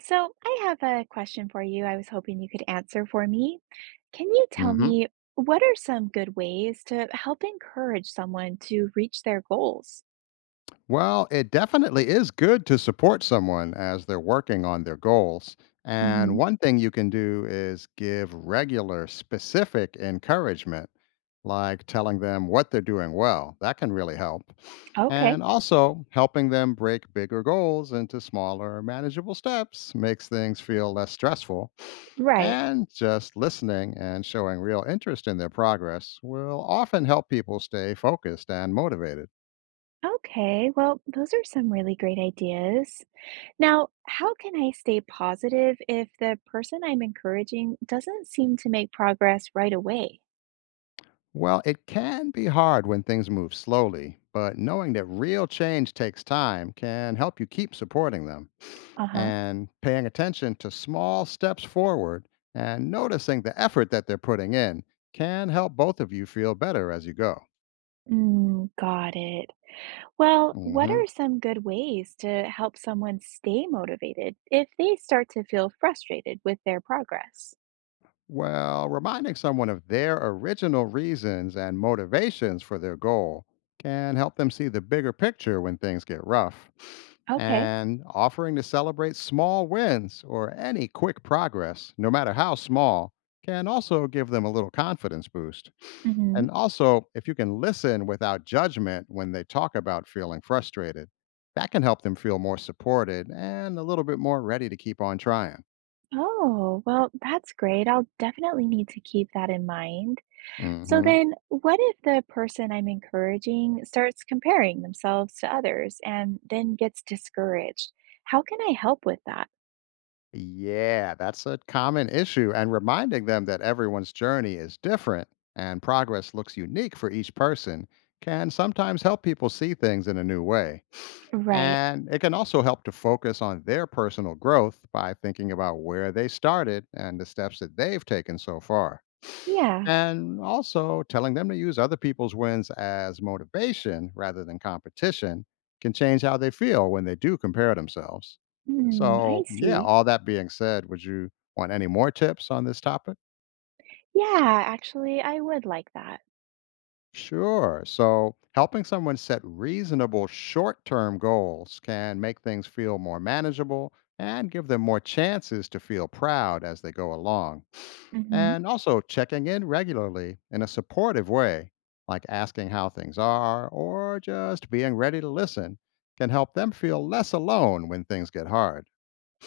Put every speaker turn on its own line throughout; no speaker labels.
So, I have a question for you I was hoping you could answer for me. Can you tell
hmm
me what are some good ways to help encourage someone to reach their goals?
Well, it definitely is good to support someone as they're working on their goals. And
Hmm.
one thing you can do is give regular, specific encouragement, like telling them what they're doing well. That can really help.
Okay,
And also, helping them break bigger goals into smaller, manageable steps makes things feel less stressful.
right.
And just listening and showing real interest in their progress will often help people stay focused and motivated.
Okay, well, those are some really great ideas. Now, how can I stay positive if the person I'm encouraging doesn't seem to make progress right away?
Well, it can be hard when things move slowly, but knowing that real change takes time can help you keep supporting them.
Uh huh.
And paying attention to small steps forward and noticing the effort that they're putting in can help both of you feel better as you go.
Mm, got it. Well, what
Mm-hmm.
are some good ways to help someone stay motivated if they start to feel frustrated with their progress?
Well, reminding someone of their original reasons and motivations for their goal can help them see the bigger picture when things get rough.
Okay.
And offering to celebrate small wins or any quick progress, no matter how small, can also give them a little confidence boost.
Hmm.
And also, if you can listen without judgment when they talk about feeling frustrated, that can help them feel more supported and a little bit more ready to keep on trying.
Oh, well, that's great. I'll definitely need to keep that in mind. So
Hmm.
then, what if the person I'm encouraging starts comparing themselves to others and then gets discouraged? How can I help with that?
Yeah, that's a common issue, and reminding them that everyone's journey is different and progress looks unique for each person can sometimes help people see things in a new way.
Right.
And it can also help to focus on their personal growth by thinking about where they started and the steps that they've taken so far.
Yeah,
And also, telling them to use other people's wins as motivation rather than competition can change how they feel when they do compare themselves.
hmm,
So,
I
yeah,
see.
all that being said, would you want any more tips on this topic?
Yeah, actually, I would like that.
Sure. So, helping someone set reasonable short term goals can make things feel more manageable and give them more chances to feel proud as they go along.
Hmm.
And also checking in regularly in a supportive way, like asking how things are or just being ready to listen, can help them feel less alone when things get hard.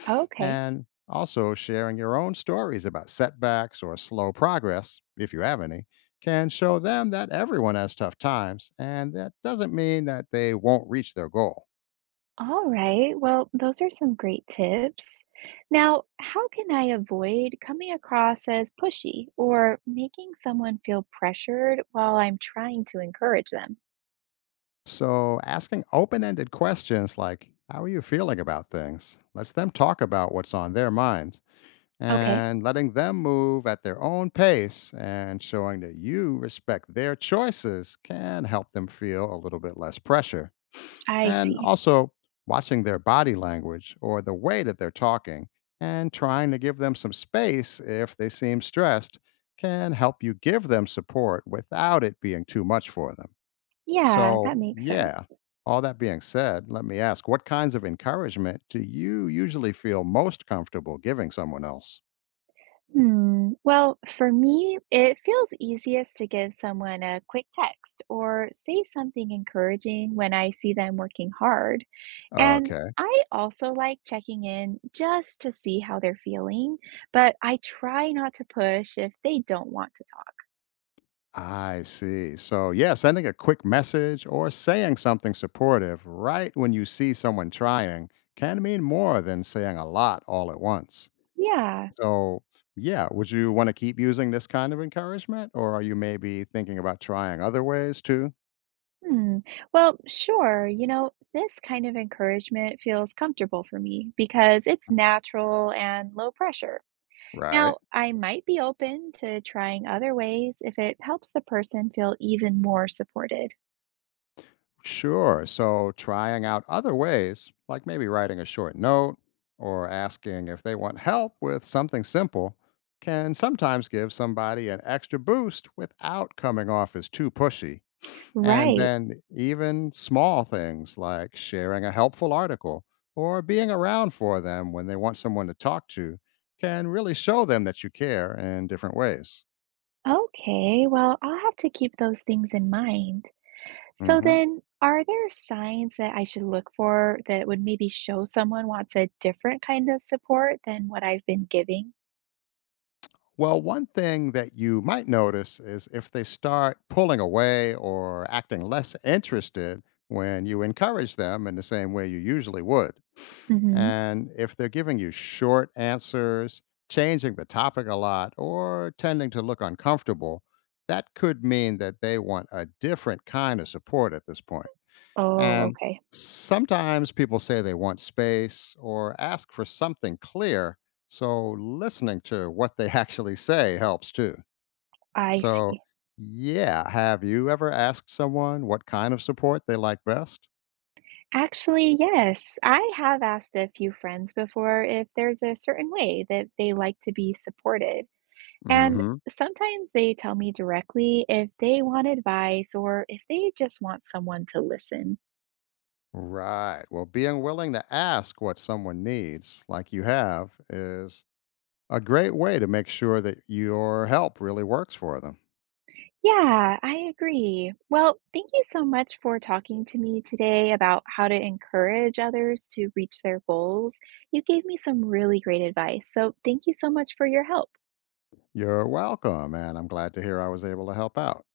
Okay.
And also sharing your own stories about setbacks or slow progress, if you have any, can show them that everyone has tough times and that doesn't mean that they won't reach their goal.
All right. Well, those are some great tips. Now, how can I avoid coming across as pushy or making someone feel pressured while I'm trying to encourage them?
So, asking open ended questions like, "How are you feeling about things?" lets them talk about what's on their mind,
Okay,
and letting them move at their own pace and showing that you respect their choices can help them feel a little bit less pressure.
I
And
see.
also, watching their body language or the way that they're talking and trying to give them some space if they seem stressed can help you give them support without it being too much for them.
Yeah,
So,
that makes
yeah,
sense.
all that being said, let me ask, what kinds of encouragement do you usually feel most comfortable giving someone else?
Hmm. Well, for me, it feels easiest to give someone a quick text or say something encouraging when I see them working hard. And
Okay.
I also like checking in just to see how they're feeling, but I try not to push if they don't want to talk.
I see. So, yeah, sending a quick message or saying something supportive right when you see someone trying can mean more than saying a lot all at once.
Yeah.
So, yeah, would you want to keep using this kind of encouragement, or are you maybe thinking about trying other ways too?
Hmm. Well, sure. You know, this kind of encouragement feels comfortable for me because it's natural and low pressure.
Right.
Now, I might be open to trying other ways if it helps the person feel even more supported.
Sure. So trying out other ways, like maybe writing a short note or asking if they want help with something simple, can sometimes give somebody an extra boost without coming off as too pushy. And
Right.
then even small things like sharing a helpful article or being around for them when they want someone to talk to can really show them that you care in different ways.
Okay. Well, I'll have to keep those things in mind. So
Hmm.
then, are there signs that I should look for that would maybe show someone wants a different kind of support than what I've been giving?
Well, one thing that you might notice is if they start pulling away or acting less interested when you encourage them in the same way you usually would.
Hmm.
And if they're giving you short answers, changing the topic a lot, or tending to look uncomfortable, that could mean that they want a different kind of support at this point.
Oh,
And
okay.
sometimes people say they want space or ask for something clear. So listening to what they actually say helps too.
I
So,
see.
yeah, have you ever asked someone what kind of support they like best?
Actually, yes, I have asked a few friends before if there's a certain way that they like to be supported.
Mm
And
hmm.
sometimes they tell me directly if they want advice or if they just want someone to listen.
Right. Well, being willing to ask what someone needs, like you have, is a great way to make sure that your help really works for them.
Yeah, I agree. Well, thank you so much for talking to me today about how to encourage others to reach their goals. You gave me some really great advice. So, thank you so much for your help.
You're welcome, and I'm glad to hear I was able to help out.